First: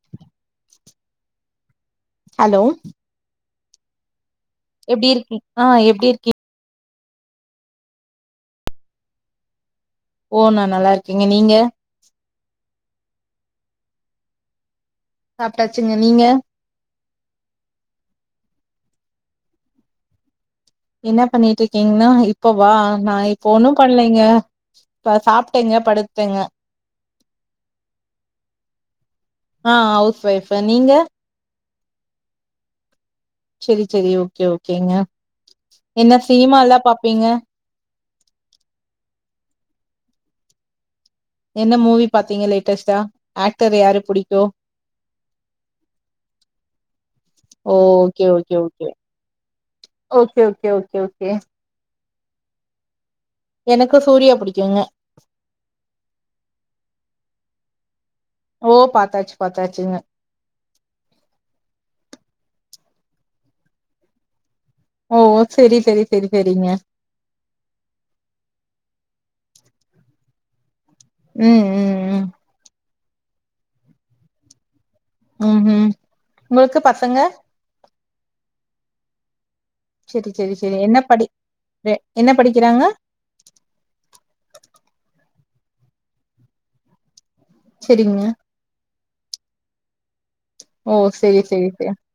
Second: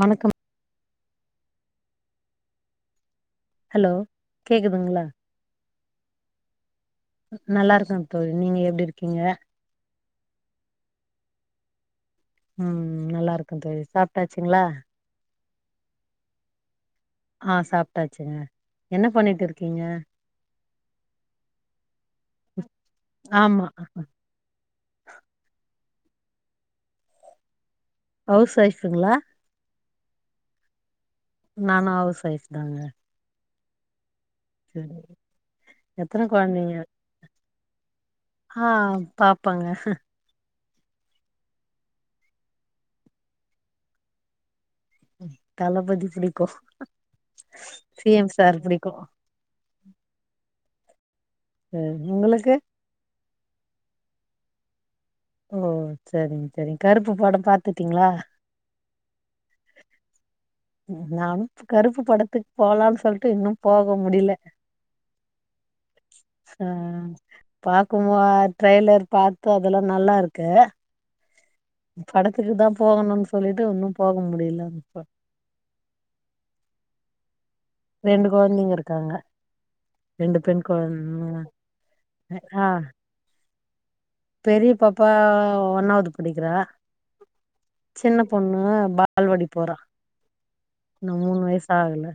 வணக்கம் hello hello கேக்குதுங்ளா எப்டி இருக்கி ஆ எப்டி இருக்கி நல்லார்க்க தோழி நீங்க எப்டி இருக்கீங்க ஓ நா நல்லார்க்கேங்க நீங்க ம் நல்லார்க்க தோழி சாப்ட்டாச்சுங்ளா சாப்டாச்சுங்க நீங்க ஆ சாப்ட்டாச்சுங்க என்ன பண்ணிட் இருக்கீங்க என்ன பண்ணிட்ருக்கீங்னா இப்ப வா நா இப்போ ஆமா ஒண்ணு பண்லைங்க பா சாப்ட்டேங்க படுத்தெங்க ஹவ்ஸ் வைஃபுங்ளா ஆ ஹவ்ஸ் வைஃப்ஃபு நீங்க நானா ஹவ்ஸ் வைஃப் தாங்க ச்செரி ச்செரி ஓகே ஓகேங்க சரி என்ன எத்தன சீமாலா பாப்பீங்க ஹா பாப்பங்க என்ன மூவி பாத்தீங்க லேட்டஸ்ட்டா ஆக்டர் யாரு புடிக்கு தளபதி பிடிக்கோ ஓ சி ஓகே எம் ஓகே சார் ஓகே புடிக்கு ஓகே ஓகே ஓகே ஓகே அ உங்களுக்கு எனக்கு சூர்யா பிடிக்குங்க ஓ ச்சரிங்க ச்சரி கருப்பு படோ பாத்துட்டீங்ளா ஓ பாத்தாச்சி பாத்தாச்சிங்க நாம் கருப்பு படத்துக் போலான்னு சொல்ட்டு இன்னு போக முடியில ஓ செரி செரி செரி செரிங்க பாக்குமோ அது ட்ரெய்லர் பாத்து அதல்லா நல்லா இருக்கு ம் ம் ம் படத்துக்கு தா போகணுன்னு சொல்ட்டு உன்னு போக முடியில ம்ஹும் உங்களுக்கு பசங்க ரெண்டு கொழந்தைங்க இருக்காங்க செரி ரெண்டு செரி பெண் செரி என்ன படி கொழந்த ரெ- என்ன [inaudible] ஆ படிக்கிறாங்க பெரிய பாப்பா ஒன்னாவ்து படிக்கிறா சின்ன செரிங்க பொண் ணு பால்வாடி போறா ஓ இன்னு மூணு செரி வயசு செரி செரி ஆகல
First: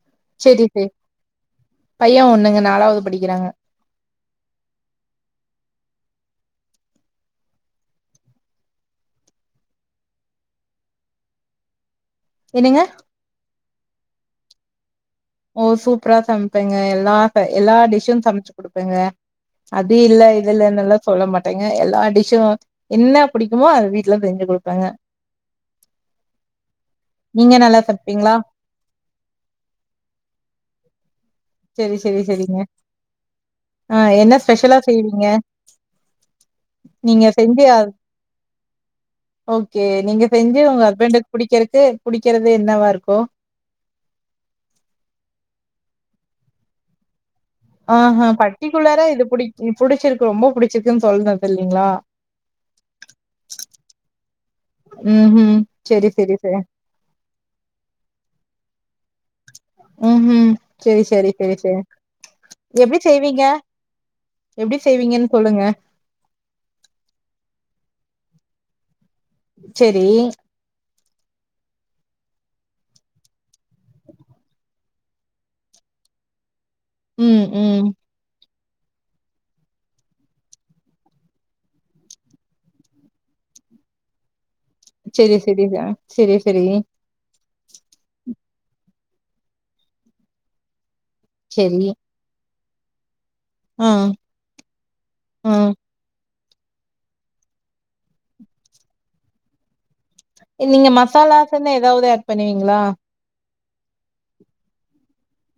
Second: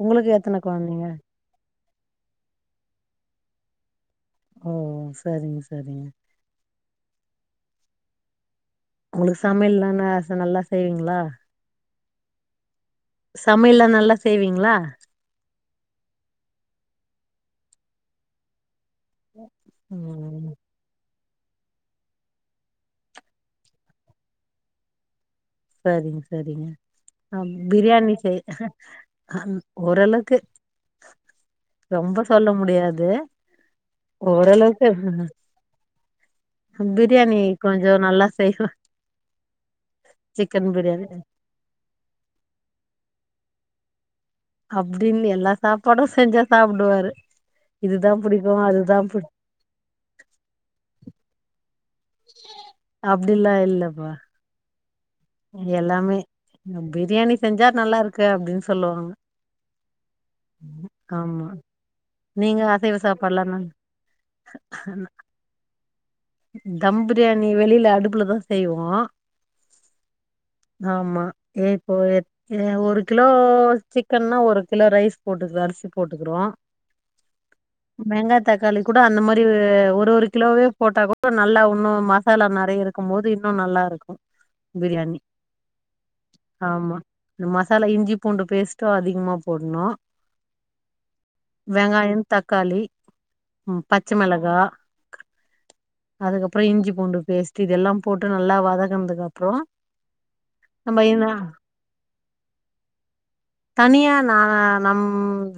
உங்களுக்கு எத்தன செரி செரி கொழந்தைங்க பைய ஒன்னுங்க நாலாவது படிக்கிறாங்க ஓ சரிங்க சரிங்க உங்களுக்கு சமையல்லா நா நல்லா செய்வீங்களா என்னங்க சமையல்லா நல்லா செய்வீங்களா ஓ சூப்பரா சமைப்பேங்க எல்லா எல்லா டிஷ்சு சமைச்சி குடுப்பேங்க அது இல்ல இது ம் இல்லேனால சொல்ல மாட்டேங்க எல்லா டிஷு என்ன புடிக்குமோ அது வீட்ல செஞ்சு குடுப்பங்க சரிங்க சரிங்க ஆ நீங்க நல்லா ப்ரியாணி சமைப்பீங்களா செய் ஓரளவுக்கு செரி ரொம்ப செரி சொல்ல செரிங்க முடியாது ஆ என்ன ஸ்பெஷலா ஓரளவுக்கு செய்வீங்க நீங்க பிரியாணி செஞ்சு ஆது கொஞ்சோ நல்லா செய்வே ஓகே நீங்க செஞ்சி சிக்கன் உங்க பிரியாணி ஹஸ்பண்டுக்கு புடிக்கிறதுக்கு புடிக்கிறது என்னவா இருக்கோ அப்டின்னு எல்லா சாப்பாடு செஞ்சா சாப்டுவாரு இதுதா ம்ஹும் புடிக்கு அதுதா பர்டிகுலரா இது புடி புடிக் ம் புடிச்சிருக்கு ரொம்ப புடிச்சிருக்குன்னு சொல்னது இல்லைங்களா அப்டில்லா இல்லப்பா ம்ஹும் செரி செரி செரி ப்ரியாணி செஞ்சா நல்லா இருக்கு அப்டின்னு சொல்லுவாங்க ம்ஹும் செரி செரி ஆமா செரி செரி நீங்க அசைவ எப்டி சாப்பாடுலா செய்வீங்க நல் எப்டி செய்வீங்கன்னு சொல்லுங்க தம் ப்ரியாணி வெளில அடுப்புல தா செய்வோ செரி ஆமா ஏ இப்போ ஏ ஒரு கிலோ சிக்கன்னன்னா ஒரு கிலோ ரைஸ் போட்டுக்க அரிசி போட்டுக்கிறோ ம், ம். வெங்காயோ தக்காளி கூட அந்த மாரி ஒரு ஒரு கிலோவே போட்டாகூ ட நல்லா இன்ணோ மசாலா நறைய இருக்கு மோது இன்னு நல்லா இருக்கு பிரியாணி செரி செரி ச செரி செரி ஆமா இந்த மசாலா இஞ்சி பூண்டு பேஸ்ட்டோ அதிகமா போட்னோ சரி. வெங்காய தக்காளி ம் பச்ச மெளகா ம் அதுக்கப்பறோ இஞ்சி பூண்டு பேஸ்ட் இதெல்லா போட்டு நல்லா வதக்குனதுக்கு அப்றோ எ நீங்க மசாலாஸ்னு ஏதாவ்து ஆட் பண்ணுவீங்களா தனியா நா நம்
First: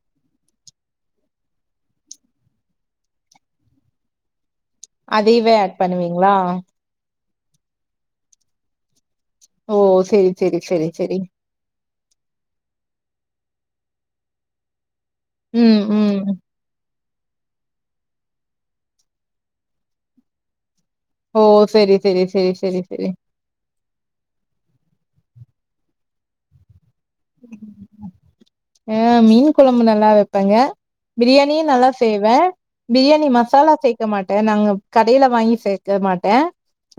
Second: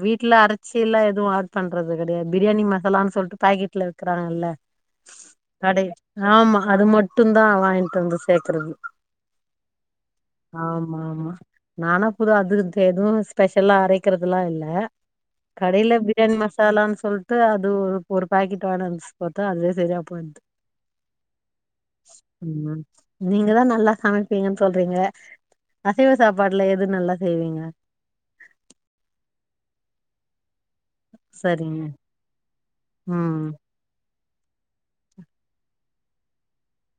வீட்டுல அரைச்சிலா எதுவு ஆட் பண்றது கெடையா ப்ரியாணி மசாலான்னு சொல்ட்டு பாக்கெட்ல விக்கிறாங்கல்ல அதையவே ஆட் கடையி பண்ணுவீங்களா? ஆமா அது மட் மட்டு தா வாங்கிட்டு வந்து சேக்கறது ஓ! சரி, சரி, சரி, ஆமா சரி. ஆமா நானா இப்ப அது இது எதுவு ஸ்பெஷல்லா அரைக்கிறதுல்லா இல்ல ம், கடையில போய் ம். சிக்கன் மசாலான்னு சொல்ட்டு அது ஒரு ஒரு பாக்கெட் வாய்ன்ட் வந்து போட்டா அதுவே சரியா போயிர்து ஓ சரி சரி சரி சரி ம் சரி நீங்க தா நல்லா சமைப்பீங்கன் சொல்றீங்க அசைவ சாப்பாட்டுல எது நல்லா செய்வீங்க ஆ மீன் கொழம்பு நல்லா வைப்பாங்க பிரியாணியு சரிங்க நல்லா செய்வே பிரியாணி ம் மசாலா செ க மாட்டே நாங்க கடையில வாங்கி சேக்க மாட்டே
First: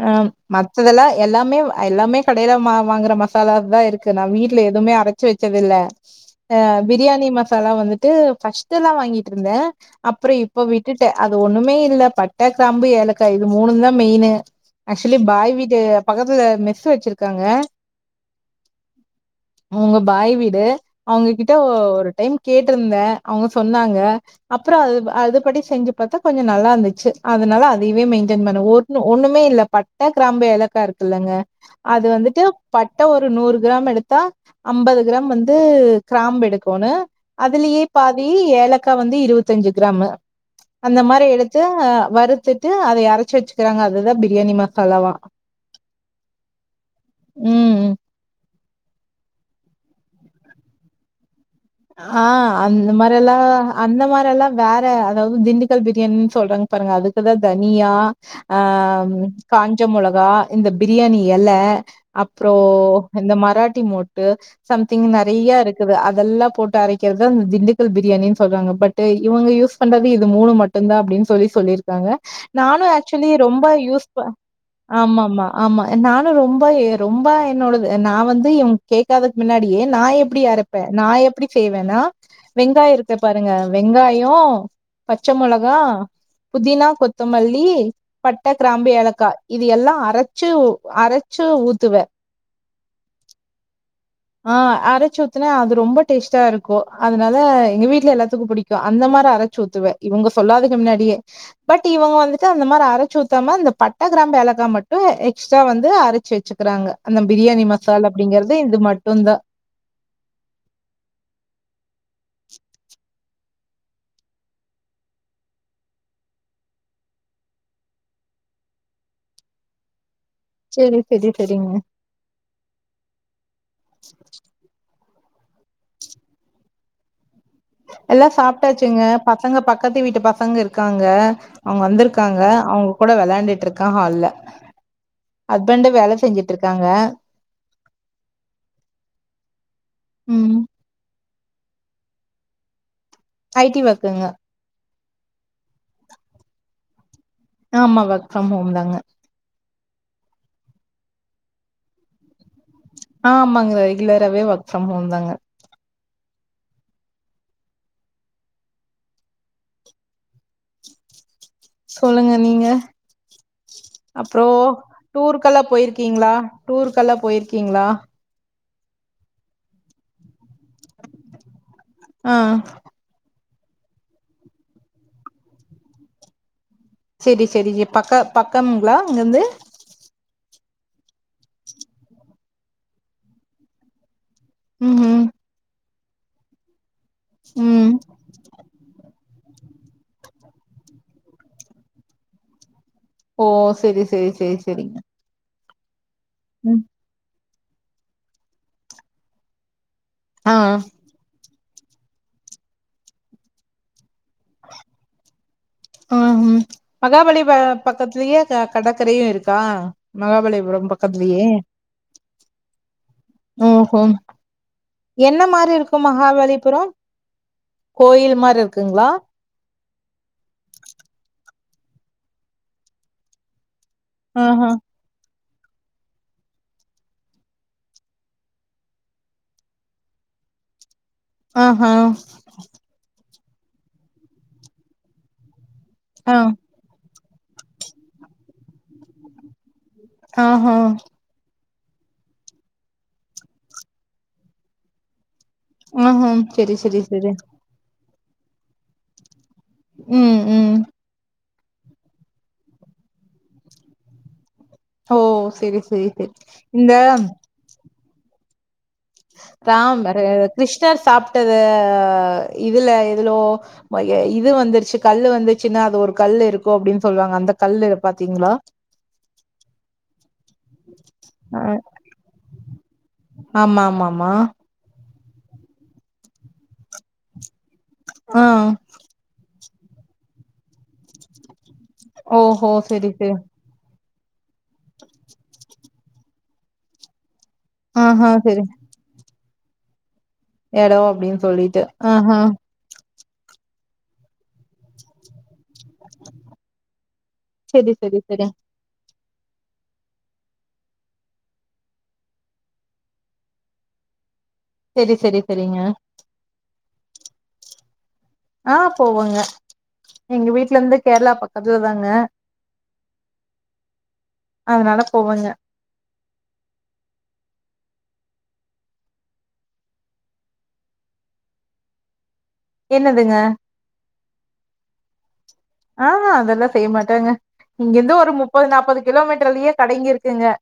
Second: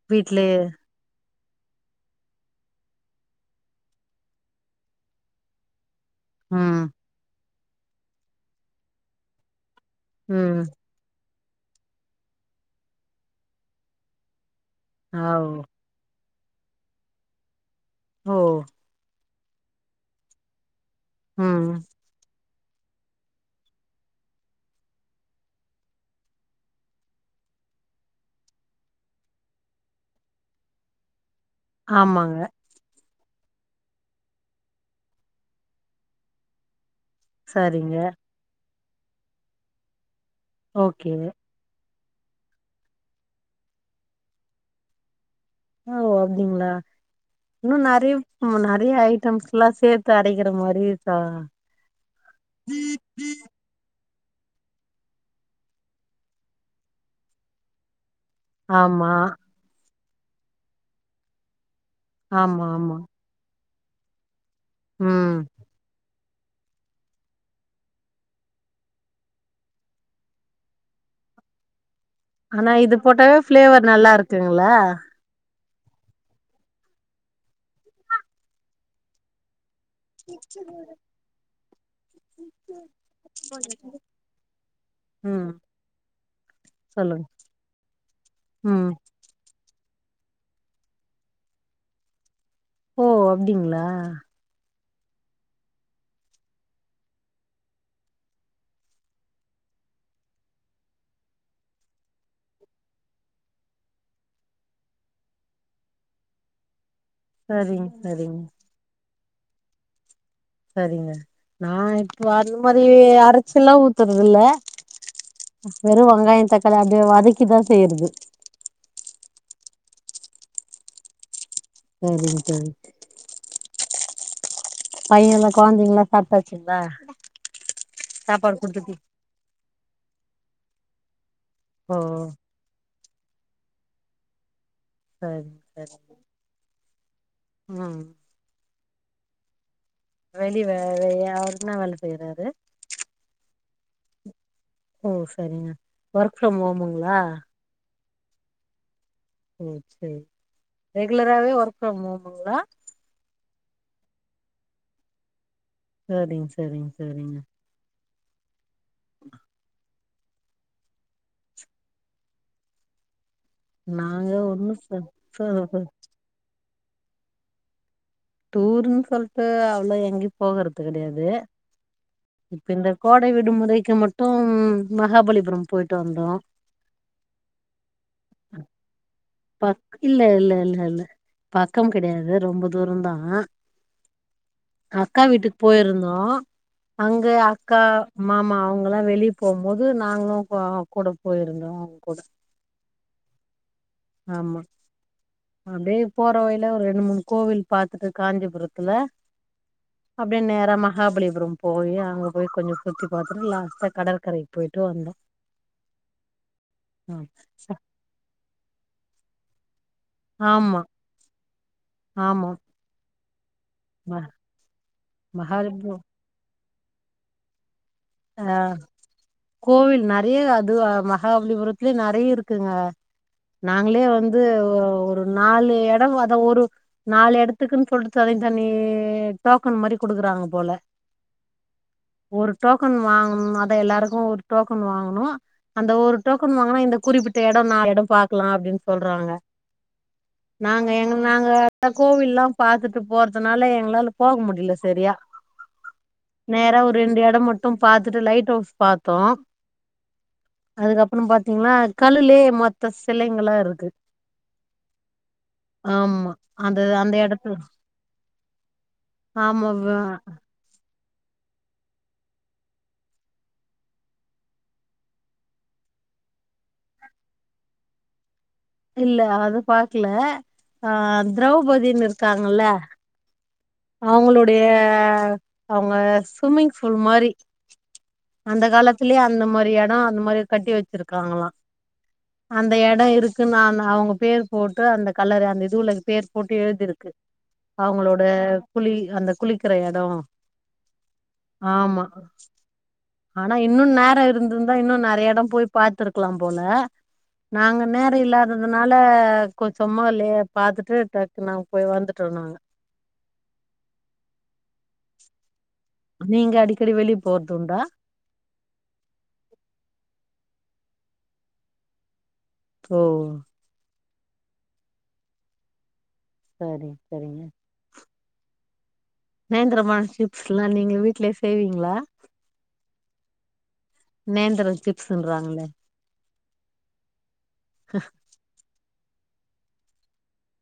அ வீட்லயே மத்ததெல்லா எல்லாமே அ எல்லாமே கடையில மா வாங்குற மசாலாஸ் தா இருக்கு நா வீட்டுல எதுவுமே அரச்சு வச்சது இல்ல அ ம் பிரியாணி மசாலா வந்துட்டு ஃபர்ஸ்ட்லா வாங்கிட்டு இருந்தே அப்புறோ ம் இப்ப விட் டுட்ட அது ஒண்ணுமே இல்ல பட்ட கிராம்பு ஏலக்கா இது மூணு தா மெயின்னு ஆக்சுவலி ஆ பாய் ஓ வீடு பக்கத்துல மெஸ்ஸு வச்சிருக்காங்க ஓ அவுங்க பாய் வீடு அவுங்ககிட்ட ம் ஒரு டைம் கேட்டிருந்தே அவுங்க சொன்னாங்க அப்புற அது அது படி செஞ்சு பாத்தா கொஞ்ச நல்லா இருந்துச்சு அதனால அதயவே மெயின்டெயின் பண்ண ஒண்ணு ஒண்ணுமே இல்ல பட்ட கிராம்பு ஏலக்கா இருக்குல்லங்க அது ஆமாங்க வந்துட்டு பட்ட ஒரு நூறு கிராம் எடுத்தா அம்பது கிராம் வந்து கிராம்பு எடுக்கணு அதுலயே சரிங்க பாதி ஏலக்கா வந்து இருவத்தஞ்சு கிராமு அந்த ஓகே மாரி எடுத்து அ வருத்துட்டு அதை அறைச்சு வச்சுக்கிறாங்க அதுதா பிரியாணி மசாலாவா ஓ அப்டிங்களா இன்னு ம் நெறைய நம்ம நெறைய ஐட்டம்ஸ்லா சேத்து அரைக்கிற மாரி இருக்கா ஆ அந்த மா ல்லா அந்த மாரிலா வேற அதாவது திண்டுக்கல் பிரியாணின்னு சொல்றாங்க பாருங்க அதுக்குதா தனியா ஆ ஆமா ம் காஞ்ச மொளகா இந்த பிரியாணி எல அப்புறோ ஆமா ஆமா இந்த மராட்டி மொட்டு சம்திங் ம் நெறைய இருக்குது அதெல்லா போட்டு அரைக்கிறதுதா திண்டுக்கல் பிரியாணின் சொல்றாங்க பட் இவுங்க யூஸ் பண்றது இது மூணு மட்டுதா அப்டின்னு சொல்லி சொல்லிரு க்காங்க ஆனா நானு இது ஆக்சுவலி போட்டாவே ரொம்ப ஃபிளேவர் யூஸ் நல்லா ப இருக்குங்களா ஆமாமா ஆமா நானு ரொம்ப ரொம்ப என்னோடது நா வந்து எ கேக்காதுக்கு முன்னாடியே நா எப்டி அரப்பே நா எப்டி செய்வேன்னா வெங்காய இருக்கு பாருங்க வெங்காய பச்ச ம் மொளகா புதினா சொல்லுங்க கொத்தமல்லி பட்ட கிராம்பு ம் ஏலக்கா இது எல்லா அரச்சு அரச்சு ஊத்துவே ஓ அப்டிங்களா ஆ அரச்சு ஊத்துனா அது ரொம்ப டேஸ்ட்டா இருக்கு அதனால எங்க வீட்டுல எல்லாத்துக்கு புடிக்கு அந்த மாரி அரைச்சு ஊத்துவே இவுங்க சொல்லாதுக்கு முன்னாடியே பட் இவங்க வந்துட்டு அந்த மாரி அரைச்சு ஊத்தாம இந்த பட்ட கிராம்பு ஏலக்கா மட்டு எக்ஸ்ட்ரா வந்து அரைச்சு வச் ச்சுக்கிறாங்க அந்த பிரியாணி சரிங்க மசாலா சரிங்க அப்டிங்கறது இது மட்டுதா சரிங்க நா இப்போ அது மாரி அரைச்சிலா ஊத்துறதில்ல வெறு வெங்காய தக்காளி அப்டியே வதக்கி தா செய்யிறது செரி செரி செரிங்க சரிங்க தோழி பையன்லா கொழந்தைங்கலா சாப்ட்டாச்சுங்களா எல்லா சாப்பாடு குடுத்துட்டு சாப்ட்டாச்சுங்க பசங்க பக்கத்து வீட்டு பசங்க இருக்காங்க அவங்க ஓ வந்திருக்காங்க அவங்க கூட வெளயாண்டுட்டு இருக்கா ஹால்ல சரிங்க ஹஸ்பண்ட் சரிங்க வேல செஞ்சுட்டு இருக்காங்க ம் ம். வெளி வே வெ அவருன்ணா வேல செய்றாரு ஐ டி வர்க்குங்க ஓ சரிங்க ஒர்க் ஃப்ரம் ஹோமுங்களா ஆமா ஒர்க் ஃப்ரம் ஹோம் தாங்க ஓ செரி ரெகுலராவே ஒர்க் ஃப்ரம் ஹோமுங்களா ஆமாங்க ரெகுலராவே ஒர்க் ஃப்ரம் ஹோம் தாங்க சரிங் சரிங் சரிங்க சொல்லுங்க நீங்க நாங்க ஒன்னு சத்தருது கீங்களா டூர்க்கெல்லா போய்ற்கீங்களா டூர்ன் சொல்ட்டு அவ்ளோ எங்யு போகறது கெடையாது ஆ இப்ப இந்த கோடை விடுமுறைக்கு மட்டும் மகாபலிபுரம் போயிட்டு வந்தோ சேரி சேரி ப் பக்க பக்கம்களா அங்கருந்து பக் இல்ல இல்ல இல்ல இல்ல பக்கம் கெடையாது ரொம்ப தூரம் தா ம் அக்கா ம் வீட்டுக்கு போயிருந்தோ அங்க அக்கா ம் மாமா அவெங்களா வெளி போம்போது நாங்களு ஆ கூட போயிருந்தோ அவங் கூட ஓ செரி செரி செரி செரி அப்டே போறவழில ஒரு ரெண்டு மூணு கோவில் பாத்துட்டு காஞ்சிபுரத்துல அப்டே ஆ நேரா ம மகாபலிபுரோ போயி அங்க போய் கொஞ்சோ சுத்தி பாத்துட்டு லாஸ்ட்டா கடல்கரைக்கு போய்ட்டு வந்தோ ஆ ம் மகாபலி ப பக்கத்லேயே கடற்கரையு இருக்கா ஆமா மகாபலிபுரம் பக்கத்லையே ஆமா ஓ ஓ ம என்ன மாரி மகாலிபு இருக்கு மகாபலிபுரோ கோயில் ஆ மார் இர்குங்களா கோவில் நெறைய அது மகாபலிபுரத்தலயே நெறைய இருக்குங்க நாங்ளே ந்து ஆஹா ஒரு ஒரு நாலு எடோ அத ஒரு நாலு எடத்துக்குன் சொல்டு தனி தனி டோக்கன் மாரி குடுக்குறாங்க போல ஆ ஆ ஒரு டோக்கன் வாங்கணு அத எல்லாருக்கு ஒரு டோக்கன் வாங்கணு அந்த ஒரு ஆ டோக்கன் வாங்கினா இந்த குறிப்பிட் ட்ட எடோ நாலு எடோ பாக்கலா அப்டின்னு சொல்றாங்க ஆஹா நாங்க எங்க நாங்க கோவில்லா பாத்துட்டு போறதுனால எங்களால போக முடியல சரியா ஆஹா நேர செரி ஒரு செரி ரெண்டு செரி எடோ மட் ட்டும் பாத்துட்டு லைட் ஹவுஸ் பாத்தோ ம் ம் அதுகப்றோ திங்னா கல்லுலே மத்த சிலைங்களா இருக்கு ஓ செரி செரி செரி ஆமா அந்த இந்த அந்த எடத்துல ராம் கிருஷ்ணர் சாப்ட்டது இதுல எதுலோ வைய இது வந்துருச்சு கல்லு வந்துச்சுன்னா அது ஒரு கல் இருக்கு அப்டின்னு சொல்லுவாங்க அந்த கல்லு பாத்தீங்களா இல்ல அது பாக்கல ஆ அஹ், திரௌபதிணு இருக்காங்கல்ல ஆமா ஆமா ஆமா அவுங்களுடைய அவங்க சுமிங் பூல் மாரி ஆ அந்த காலத் திலே அந்த மாரி எடோ அந்த மாரி கட்டி வச்ருக்காங்களா ஓஹோ அந்த எடோ செரி செரி இருக்குன்னான் அவங்க பேர் போட்டு அந்த கல்லரை அந்த இதுலக பேர் போட்டு எழுதிருக்கு அவங்களோட ஆஹா செரி குழி அந்த குளிக்கிற எடோ எடோ அப்டின் சொல்லிட்டு ஆமா ஆஹா ஆனா இன்னு நேரோ இருந்திருந்தா இன்னு நெறைய எடோ போய் பாத்ருக்கலா போல நாங்க செரி நேர செரி செரி இல்லாதத அதனால கொ சும்மல்லே பாத்துட்டு டக் நா போய் வந்துட்டோ நாங்க செரி செரி செரிங்க நீங்க அடிக்கடி வெளிய போறதுன்டா ஆ போவங்க எங்க வீட்ல இருந்து கேர்ளா பக்கத்துல தாங்க ஓ அதனால போவங்க சரி சரிங்க நேந்திரம்பழ சிப்ஸ்லா நீங்க வீட்லே செய்வீங்களா என்னதுங்க நேந்தர சிப்ஸுன்றாங்களே ஆஹா அதெல்லா செய்ய மாட்டேங்க இங்கருந்து ஒரு முப்பது நாப்பது கிலோமீட்டர்லயே கடைங்கிருக்குங்க [inaudible]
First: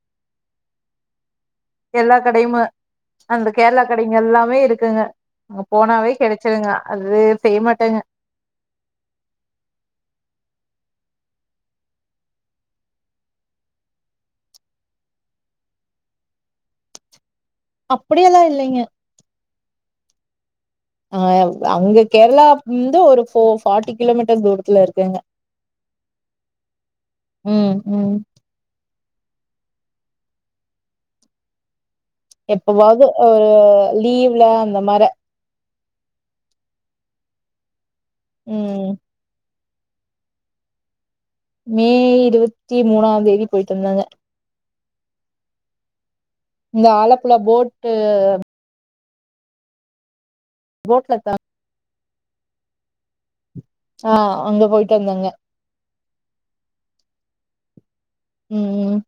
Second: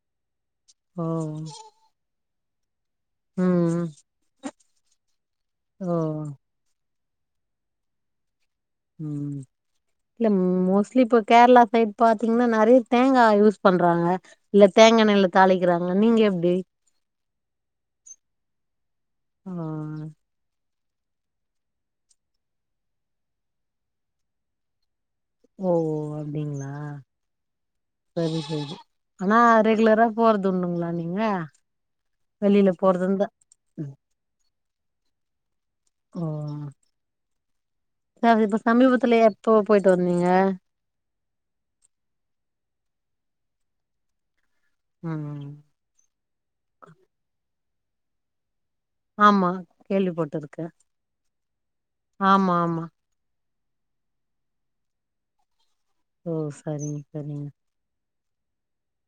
ஓ எல்லா கடையுமு அந்த கேரளா ம் கடைங்க எல்லாமே இருக்குங்க அங்க ஓ போனாவே கெடைச் சிருங்க அது செய்ய மாட்டேங்க ம் இல்ல மோஸ்ட்லி இப்ப கேர்ளா சைட் பாத்தீங்கன்னா நெறைய தேங்கா யூஸ் பண்றாங்க இல்ல தேங்காண்ணெயில தாளிக்கிறாங்க நீங்க எப்டி அப்படியெல்லா இல்லீங்க ம் ஆ அங்க கேர்ளா வந்து ஒரு போ ஃபார்ட்டி கிலோமீட்டர் தூரத்துல இருக்கேங்க ஓ அப்டிங்களா ம் ம் சரி சேரி ஆனா ரெகுலரா போறது உண்டுங்களா நீங்க வெளியில போறது எப்பவாவது இருந்தா அ லீவ்ல அந்த மார ஓ சவ் இப்ப ம் சமீபத்துல எப்ப போயிட்டு வந்தீங்க மே இருவத்தி மூணாந்தேதி போயிட்டு வந்தாங்க ம் இந்த ஆலப்புழா போட்டு ஆமா கேள்வி பட்டுருக்கே போட்ல கா ஆமாமா ஆ அங்க போயிட்டு வந்தாங்க ஓ சரிங் சரிங்க ம் ம்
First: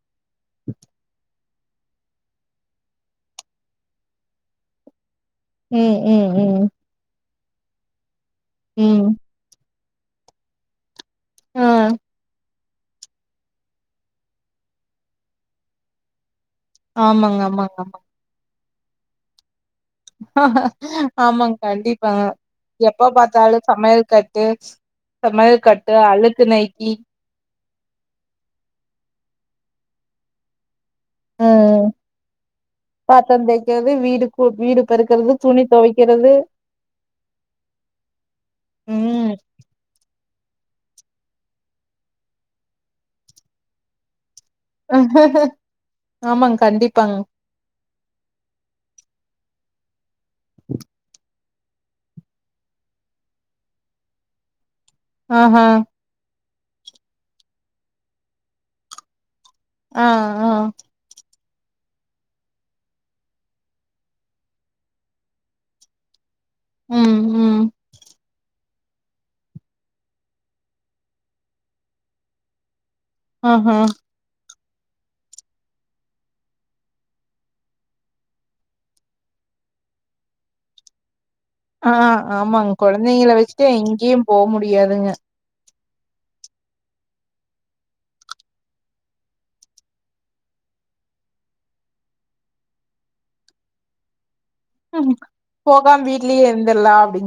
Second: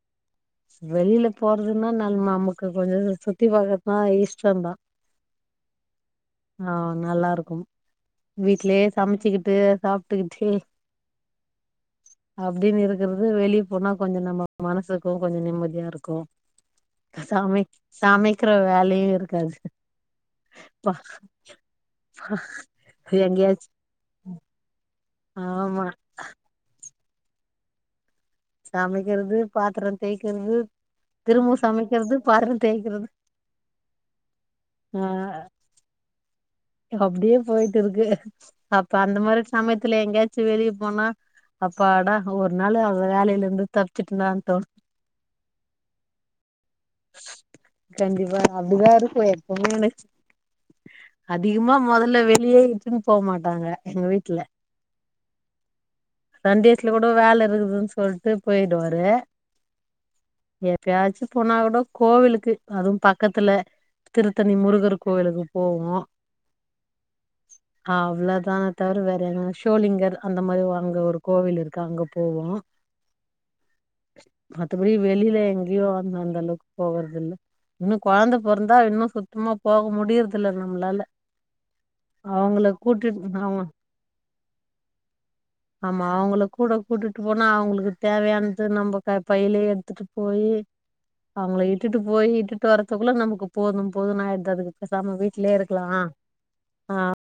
வெளில போறதுன்னா நம் நமக்கு கொஞ்சோ சுத்தி பாக்கறதுனா இஷ்டோந்தா ம் ம் ம் ஆ நல்லா இருக்கு வீட்லயே ம் சமைச்சுக்கிட்டு சாப்ட்டுக்கிட்டு அ அப்டின் இருக்கறது வெளிய போனா கொஞ்ச நம்ம மனசுக்கு கொஞ்ச நிம்மதியா இருக்கு ஆமாங்க சாமைக் ஆமாங்க சமைக்கிற வேலயே இருக்காது அப்பா ஆமாங்க கண்டிப்பாங்க எப்ப பாத்தாலு ச எங்கேயாச்சு சமையல் கட்டு சமையல் ஆமா கட்டு அழுக்கு நைட்டி சமைக்கிறது பாத்தரோ தேய்க்கிறது அ திரும்ப சமைக்கிறது பாத்திரோ தேய்க்கிறது பாத்தரோ தேய்க்கறது வீடுக்கூ வீடு ஆ பெருக்கறது துணி தொவை க்கிறது அப்டியே போயிட்டு இருக்கு அப்ப அந்த ம் மாரி சமயத்துல எங்கயாச்சு வெளிய போனா அப்பாடா ஒரு நாள் அவ வேலையில இருந்து தப்ச்சுட்டண்டா தோ ஆமாங் கண்டிப்பாங் கண்டிப்பா அப்டி தா இருக்கு எப்போமே எனக் [inaudible] அதிகமா முதல்ல வெளியே இட்னு போ மாட்டாங்க எங்க வீட்ல ஆ ஆ சன்டேஸ்ல கூட வேல இருக்குதுன்னு சொல்டு போய்டுவாரு அ அ எப்யாச்சு போனா கூட கோவிலுக்கு அதுவோ பக்கத்துல திருத்தணி முருகர் கோவிலுக்கு போவோ ம், ம். அவ்ளோதான தவிர வேறு எங் ஷோலிங்கர் அந்த மாரி வாங்க அங்க ஒரு கோவில் இருக்கு அங்க போவோ ஆ ஆ மத்தபடி வெளில எங்யோ அந்தந் அளவுக்கு போகறதில்ல இன்னோ கொழந்த பொறந்தா இன்னோ சுத்தமா போக முடிற்தில்ல நம்ளால ஆ ஆமாங்க கொழந்திங்கள அவங்க வச்சுட்டு எங்கியோ போ முடியாதுங்க ஆமா அவுங்ள கூட கூட்டிட்டு போனா அவுங்ளுக்கு தேவ்யான்து நம்ப பைய்லியே எடுத்துட்டு போயி் அவங்கள இட்டுட்டு போய் இட்டுட்டு வரதுக்குள்ள நமக்கு போது போதுன்னு ஆயிர்து அதுகு ம் போகாம வீட்லயே இருந்துலா அப்டி